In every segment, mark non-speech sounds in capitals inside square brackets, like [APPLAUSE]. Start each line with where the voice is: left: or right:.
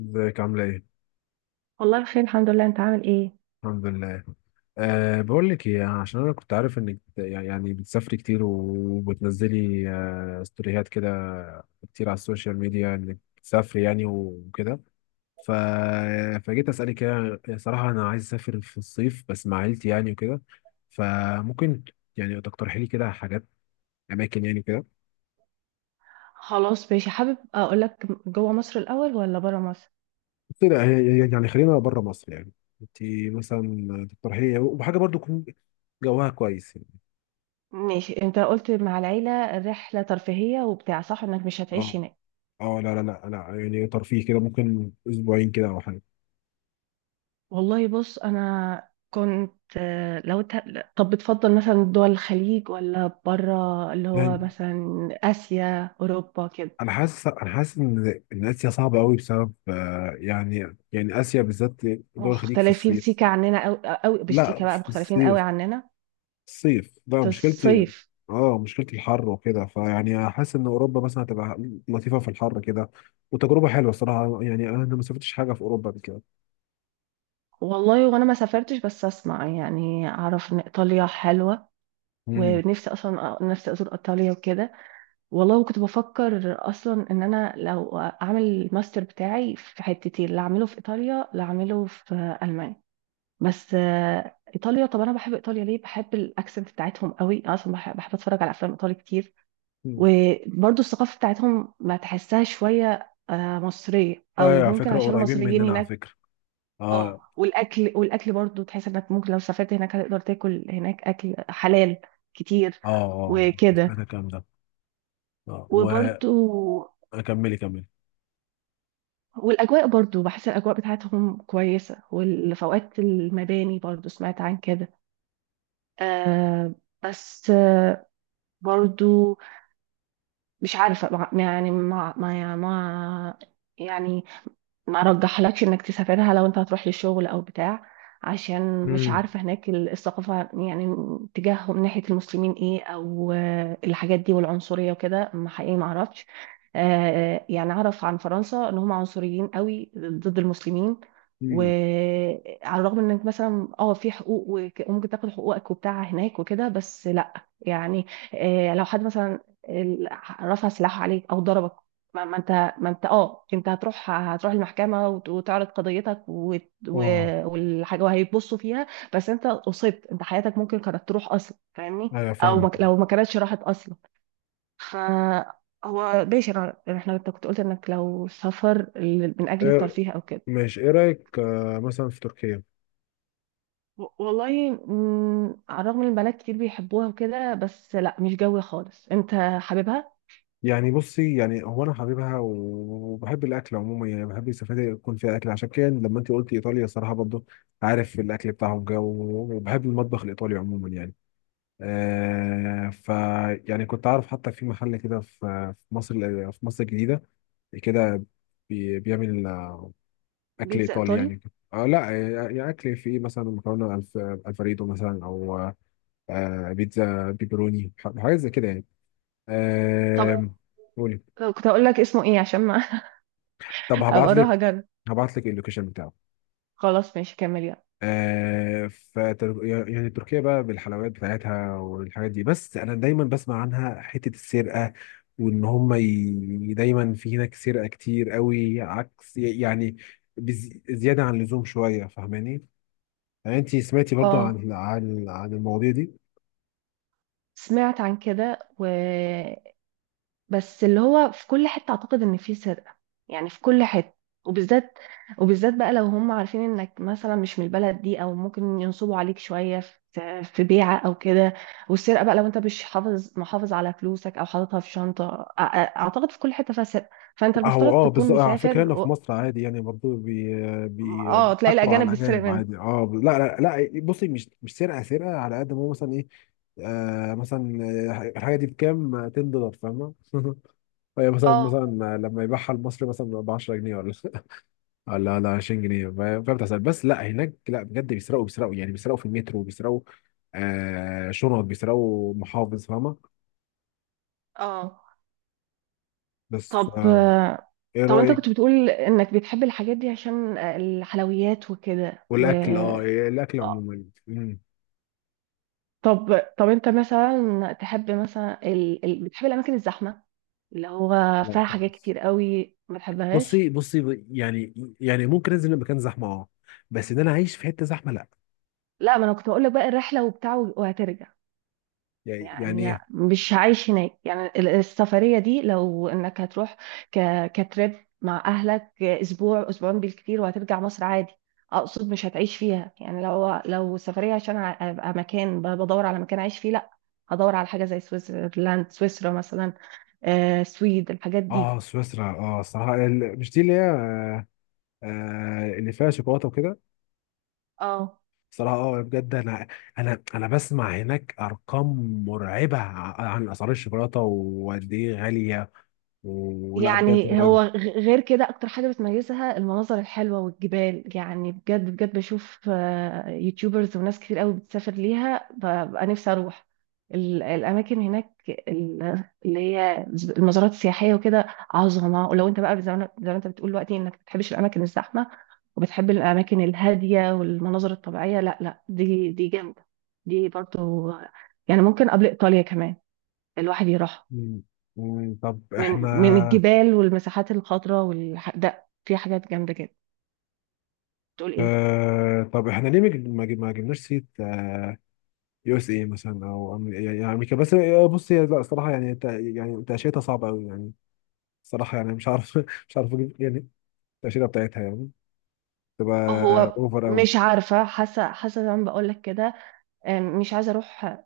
left: ازيك عاملة ايه؟
right: والله بخير، الحمد لله. انت عامل ايه؟
left: الحمد لله. بقول لك ايه، عشان انا كنت عارف انك بتسافري كتير وبتنزلي ستوريات كده كتير على السوشيال ميديا، انك بتسافري يعني وكده. ف... فجيت اسالك، يعني صراحة انا عايز اسافر في الصيف بس مع عيلتي يعني وكده. فممكن يعني تقترحي لي كده حاجات، اماكن يعني كده.
right: خلاص، ماشي. حابب اقول لك جوه مصر الاول ولا بره مصر؟
left: بس لا هي- يعني خلينا بره مصر يعني. انت مثلا تقترحي لي وحاجة برضو يكون جواها كويس يعني.
right: ماشي، انت قلت مع العيله رحله ترفيهيه وبتاع، صح؟ انك مش هتعيش
left: اه.
right: هناك.
left: اه، لا لا لا، انا يعني ترفيه كده، ممكن اسبوعين كده او حاجه.
right: والله بص، انا كنت لو طب بتفضل مثلا دول الخليج ولا بره، اللي هو
left: يعني
right: مثلا اسيا، اوروبا كده؟
left: انا حاسس، انا حاسس ان اسيا صعبه قوي بسبب يعني. يعني اسيا بالذات، دول الخليج في
right: مختلفين
left: الصيف.
right: سيكا عننا قوي قوي، مش
left: لا
right: سيكا بقى،
left: في
right: مختلفين قوي
left: الصيف،
right: عننا.
left: الصيف لا
right: في
left: مشكلتي.
right: الصيف.
left: اه مشكلتي الحر وكده، فيعني حاسس ان اوروبا مثلا هتبقى لطيفه في الحر كده، وتجربه حلوه الصراحه يعني. انا ما سافرتش حاجه في اوروبا قبل كده.
right: والله وانا ما سافرتش، بس اسمع يعني اعرف ان ايطاليا حلوه.
left: امم
right: ونفسي اصلا، نفسي ازور ايطاليا وكده. والله وكنت بفكر اصلا ان انا لو اعمل الماستر بتاعي في حتتين، لا اعمله في ايطاليا لا اعمله في المانيا. بس ايطاليا. طب انا بحب ايطاليا ليه؟ بحب الاكسنت بتاعتهم قوي. أنا اصلا بحب اتفرج على افلام ايطالي كتير.
left: أمم.
right: وبرضو الثقافه بتاعتهم ما تحسها شويه مصريه، او
left: ايوه على
right: ممكن
left: فكره،
right: عشان
left: قريبين
right: المصريين
left: مننا على
right: هناك.
left: فكره.
right: اه،
left: اه
right: والاكل برضو تحس انك ممكن لو سافرت هناك هتقدر تاكل هناك اكل حلال كتير
left: اه، اه
right: وكده.
left: انا الكلام ده اه.
right: وبرضو
left: وكملي كملي.
right: والأجواء برضو، بحس الأجواء بتاعتهم كويسة، والفوقات المباني برضو سمعت عن كده. آه بس برضو مش عارفة يعني ما ما ما يعني ما رجحلكش انك تسافرها لو انت هتروح للشغل او بتاع. عشان مش
left: امم
right: عارفة هناك الثقافة يعني تجاههم ناحية المسلمين ايه، او الحاجات دي والعنصرية وكده، ما حقيقي ما اعرفش. يعني اعرف عن فرنسا ان هم عنصريين قوي ضد المسلمين.
left: مم.
right: وعلى الرغم انك مثلا في حقوق وممكن تاخد حقوقك وبتاع هناك وكده، بس لا. يعني لو حد مثلا ال- رفع سلاحه عليك او ضربك، ما ما انت ما انت هتروح المحكمه وتعرض قضيتك
left: اه
right: والحاجه وهيبصوا فيها. بس انت اصبت، انت حياتك ممكن كانت تروح اصلا، فاهمني؟
left: ايوه
right: او
left: فاهمك.
right: ما لو ما كانتش راحت اصلا. ف هو ماشي، احنا، انت كنت قلت انك لو سفر من اجل
left: إيه
right: الترفيه او كده.
left: ماشي، ايه رايك مثلا في تركيا؟
right: والله، على الرغم ان البنات كتير بيحبوها وكده بس لا، مش جوي خالص. انت حاببها؟
left: يعني بصي، يعني هو انا حبيبها وبحب الاكل عموما، يعني بحب السفاري يكون فيها اكل، عشان كده لما انت قلت ايطاليا صراحه برضو، عارف الاكل بتاعهم جو. وبحب المطبخ الايطالي عموما يعني. آه ف يعني كنت عارف حتى في محل كده، في، في مصر، في مصر الجديده كده، بيعمل اكل
right: بيتزا
left: ايطالي
right: ايطالي.
left: يعني. آه لا آه، يعني اكل فيه مثلا مكرونه الفريدو مثلا، او بيتزا بيبروني، حاجات زي كده يعني.
right: طب
left: آه، قولي.
right: طب كنت اقول لك اسمه ايه عشان ما [LAUGHS]
left: طب هبعت
right: ابقى اروح
left: لك،
right: اجرب.
left: هبعت لك اللوكيشن بتاعه.
right: خلاص، ماشي، كمل، يلا.
left: يعني تركيا بقى بالحلويات بتاعتها والحاجات دي، بس انا دايما بسمع عنها حتة السرقة، وان هم دايما في هناك سرقة كتير قوي، عكس يعني، زيادة عن اللزوم شوية، فاهماني؟ يعني انت سمعتي برضو
right: اه،
left: عن المواضيع دي؟
right: سمعت عن كده بس اللي هو في كل حتة اعتقد ان في سرقة. يعني في كل حتة. وبالذات وبالذات بقى، لو هم عارفين انك مثلا مش من البلد دي، او ممكن ينصبوا عليك شوية في بيعة او كده. والسرقة بقى، لو انت مش حافظ محافظ على فلوسك او حاططها في شنطة، اعتقد في كل حتة فيها سرقة. فانت
left: هو
right: المفترض
left: اه
right: تكون
left: بالظبط، على فكره
right: مسافر
left: هنا في مصر عادي، يعني برضه
right: اه، تلاقي
left: بيضحكوا
right: الاجانب
left: على
right: بيسرق
left: الاجانب
right: منك.
left: عادي. اه لا لا لا، بصي، مش سرقه سرقه، على قد ما هو مثلا ايه. آه مثلا، الحاجه دي بكام؟ 10 دولار، فاهمه؟ [LAUGHS] هي مثلا،
right: اه،
left: مثلا لما يبيعها المصري مثلا ب 10 جنيه، ولا [LAUGHS] ولا 20 جنيه، فاهم؟ بتحصل. بس لا هناك لا، بجد بيسرقوا، بيسرقوا يعني، بيسرقوا في المترو، بيسرقوا شنط، بيسرقوا محافظ، فاهمه؟
right: اه.
left: بس ف...
right: طب
left: ايه
right: طب انت
left: رايك؟
right: كنت بتقول انك بتحب الحاجات دي عشان الحلويات وكده
left: والاكل اه، الاكل عموما. مم.
right: طب انت مثلا تحب مثلا، بتحب الاماكن الزحمه اللي هو
left: لا
right: فيها حاجات
left: خالص.
right: كتير قوي، ما تحبهاش؟
left: بصي بصي، يعني، يعني ممكن انزل مكان زحمه اه، بس ان انا اعيش في حته زحمه لا.
right: لا، ما انا كنت بقول لك بقى الرحله وبتاع وهترجع.
left: يعني يعني
right: يعني
left: ايه.
right: مش عايش هناك، يعني السفرية دي لو انك هتروح ك... كتريب مع اهلك اسبوع اسبوعين بالكتير، وهترجع مصر عادي. اقصد مش هتعيش فيها يعني، لو سفرية عشان ابقى مكان بدور على مكان اعيش فيه، لا. هدور على حاجة زي سويسرلاند، سويسرا مثلا. سويد الحاجات دي.
left: اه سويسرا، اه الصراحه، مش دي اللي هي اللي فيها شوكولاته وكده؟
right: اه،
left: صراحه اه بجد، انا انا بسمع هناك ارقام مرعبه، عن اسعار الشوكولاته وقد ايه غاليه، ولا بجد
right: يعني
left: مرعبه.
right: هو غير كده اكتر حاجة بتميزها المناظر الحلوة والجبال، يعني بجد بجد بشوف يوتيوبرز وناس كتير قوي بتسافر ليها، ببقى نفسي اروح الاماكن هناك، اللي هي المزارات السياحية وكده. عظمة. ولو انت بقى زي ما انت بتقول دلوقتي انك ما بتحبش الاماكن الزحمة، وبتحب الاماكن الهادية والمناظر الطبيعية، لا، لا، دي جامدة. دي برضو، يعني ممكن قبل ايطاليا كمان الواحد يروح
left: مم. مم. طب
right: من
left: احنا،
right: من الجبال والمساحات الخضراء ده في حاجات جامدة جدا. تقول ايه؟
left: آه طب احنا ليه ما جبناش سيره يو اس اي مثلا، او يعني يعني امريكا؟ بس بص هي لا، الصراحه يعني يعني تاشيرتها صعبه قوي يعني. الصراحه يعني مش عارف [LAUGHS] مش عارف اجيب يعني التاشيره بتاعتها، يعني تبقى
right: هو طب
left: اوفر قوي.
right: مش عارفة، حاسة زي ما بقول لك كده. مش عايزة اروح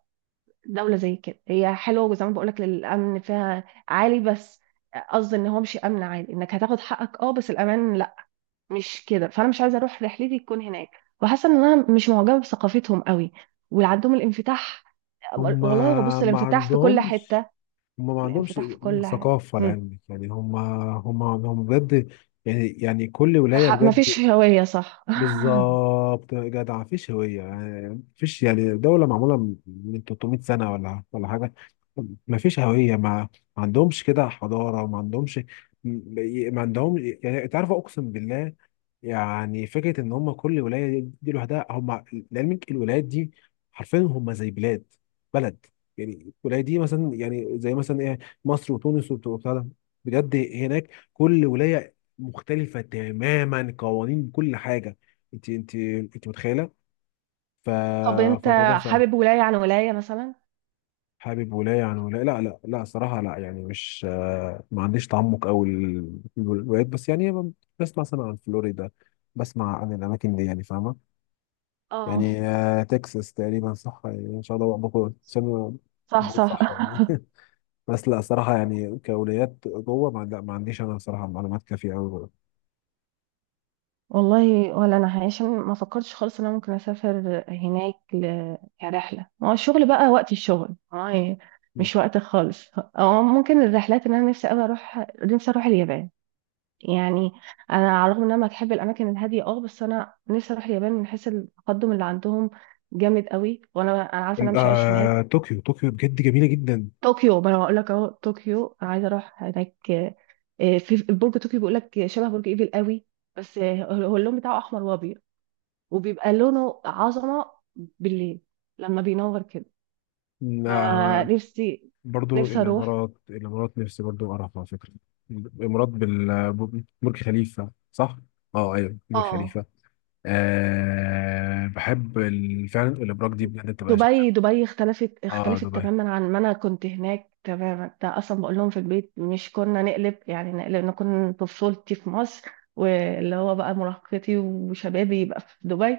right: دولة زي كده. هي حلوة زي ما بقول لك، الامن فيها عالي بس. قصدي ان هو مش امن عالي انك هتاخد حقك اه، بس الامان لا، مش كده. فانا مش عايزة اروح رحلتي تكون هناك، وحاسة ان انا مش معجبة بثقافتهم قوي، واللي عندهم الانفتاح.
left: هم
right: والله هو بص،
left: ما
right: الانفتاح في كل
left: عندهمش،
right: حتة.
left: هم ما عندهمش
right: الانفتاح في كل حتة.
left: ثقافه لعلمك. يعني هم هم هم بجد، يعني يعني كل ولايه
right: مفيش
left: بجد.
right: هوية، صح؟
left: بالظبط يا جدع، مفيش هوية يعني. مفيش، يعني دولة معمولة من 300 سنة ولا حاجة. مفيش هوية. ما عندهمش كده حضارة، ما عندهمش، ما عندهم يعني. انت عارف، اقسم بالله، يعني فكره ان هم كل ولايه دي لوحدها. هم لعلمك الولايات دي حرفيا هم زي بلاد، بلد. يعني الولايه دي مثلا، يعني زي مثلا ايه، مصر وتونس، وبتاع ده. بجد هناك كل ولايه مختلفه تماما، قوانين كل حاجه. انت متخيله؟ ف...
right: [LAUGHS] طب انت
left: فالموضوع صعب.
right: حابب ولاية عن ولاية مثلا؟
left: حابب ولايه عن ولايه؟ لا لا لا صراحه لا، يعني مش ما عنديش تعمق قوي الولايات، بس يعني بسمع مثلا عن فلوريدا، بسمع عن الاماكن دي يعني، فاهمه؟
right: اه،
left: يعني تكساس تقريبا صح يعني، ان شاء الله بكون عشان
right: صح،
left: بقول
right: صح.
left: صح يعني.
right: [LAUGHS]
left: [LAUGHS] بس لا صراحه يعني كأولويات جوه ما، لا ما عنديش انا صراحه معلومات كافيه قوي.
right: والله ولا انا، عشان ما فكرتش خالص ان انا ممكن اسافر هناك كرحله. ما هو الشغل بقى وقت الشغل هاي، مش وقت خالص. اه، ممكن الرحلات ان انا نفسي قوي اروح، نفسي اروح اليابان. يعني انا على الرغم ان انا بحب الاماكن الهاديه اه، بس انا نفسي اروح اليابان من حيث التقدم اللي عندهم جامد قوي. وانا عارفه ان انا مش هعيش هناك.
left: طوكيو، طوكيو بجد جميله جدا.
right: طوكيو، ما انا هقول لك اهو، طوكيو انا عايزه اروح هناك. في برج طوكيو بيقول لك شبه برج ايفل قوي، بس هو اللون بتاعه احمر وابيض، وبيبقى لونه عظمه بالليل لما بينور كده.
left: آه،
right: فنفسي
left: برضو
right: نفسي اروح.
left: الامارات، الامارات نفسي برضو اعرف على فكره. الامارات برج خليفه صح؟ اه ايوه برج
right: اه،
left: خليفه. أه بحب فعلا الابراج دي، بجد بتبقى شكلها.
right: دبي. دبي اختلفت،
left: اه دبي.
right: تماما عن ما انا كنت هناك، تماما. ده اصلا بقول لهم في البيت، مش كنا نقلب يعني نقلب نكون طفولتي في مصر، واللي هو بقى مراهقتي وشبابي يبقى في دبي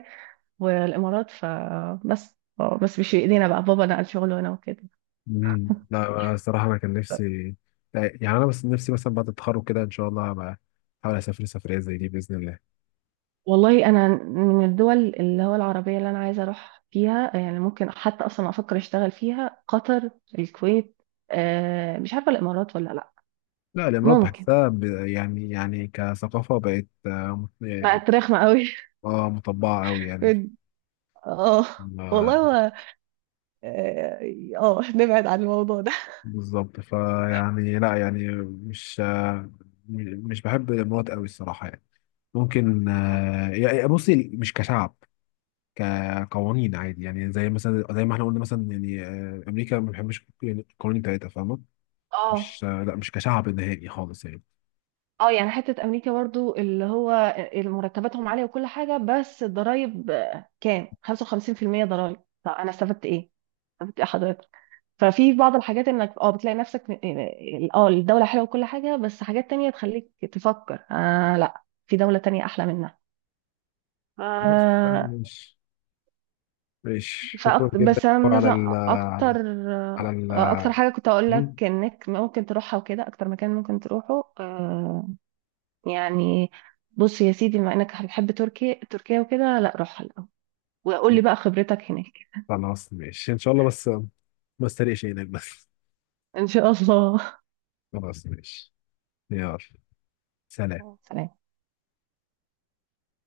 right: والامارات. فبس آه، بس مش في ايدينا بقى، بابا نقل شغله هنا وكده.
left: مم. لا أنا الصراحة أنا كان نفسي يعني. أنا بس نفسي مثلا بعد التخرج كده إن شاء الله، هبقى أحاول أسافر سفرية زي دي بإذن الله.
right: والله انا من الدول اللي هو العربيه اللي انا عايزه اروح فيها، يعني ممكن حتى اصلا افكر اشتغل فيها، قطر، الكويت. مش عارفه الامارات ولا لا.
left: لا الإمارات
right: ممكن
left: بحسها يعني، يعني كثقافة بقت يعني-
right: بقت رخمه قوي.
left: مطبعة أوي يعني.
right: [LAUGHS] اه. والله.
left: ما-
right: هو اه، نبعد عن الموضوع ده.
left: بالظبط، فيعني لا يعني مش مش بحب الإمارات أوي الصراحة يعني. ممكن يعني بصي مش كشعب، كقوانين عادي يعني. زي مثلا، زي ما احنا قلنا مثلا، يعني أمريكا ما بحبش يعني القوانين بتاعتها، فاهمة؟
right: اه،
left: مش، لا مش كشعب نهائي خالص يعني.
right: اه يعني حتة امريكا برضو، اللي هو مرتباتهم عالية وكل حاجة، بس الضرايب كام 55% ضرايب؟ طب انا استفدت ايه؟ استفدت ايه حضرتك؟ ففي بعض الحاجات انك بتلاقي نفسك اه، الدولة حلوة وكل حاجة، بس حاجات تانية تخليك تفكر لا، في دولة تانية احلى منها.
left: خلاص تمام،
right: آه
left: ماشي. ماشي شكرا
right: فأكتر،
left: جدا
right: بس أنا
left: على
right: مثلا
left: ال،
right: اكتر،
left: على، على
right: اكتر
left: ال.
right: حاجة كنت اقول
left: مم؟
right: لك انك ممكن تروحها وكده، اكتر مكان ممكن تروحه يعني، بص يا سيدي، بما انك بتحب تركيا تركيا وكده، لا روحها الاول وقول لي بقى خبرتك هناك.
left: خلاص ماشي ان شاء الله، بس ما استريقش هناك بس.
right: ان شاء الله.
left: خلاص ماشي، يلا سلام.
right: [LAUGHS] سلام.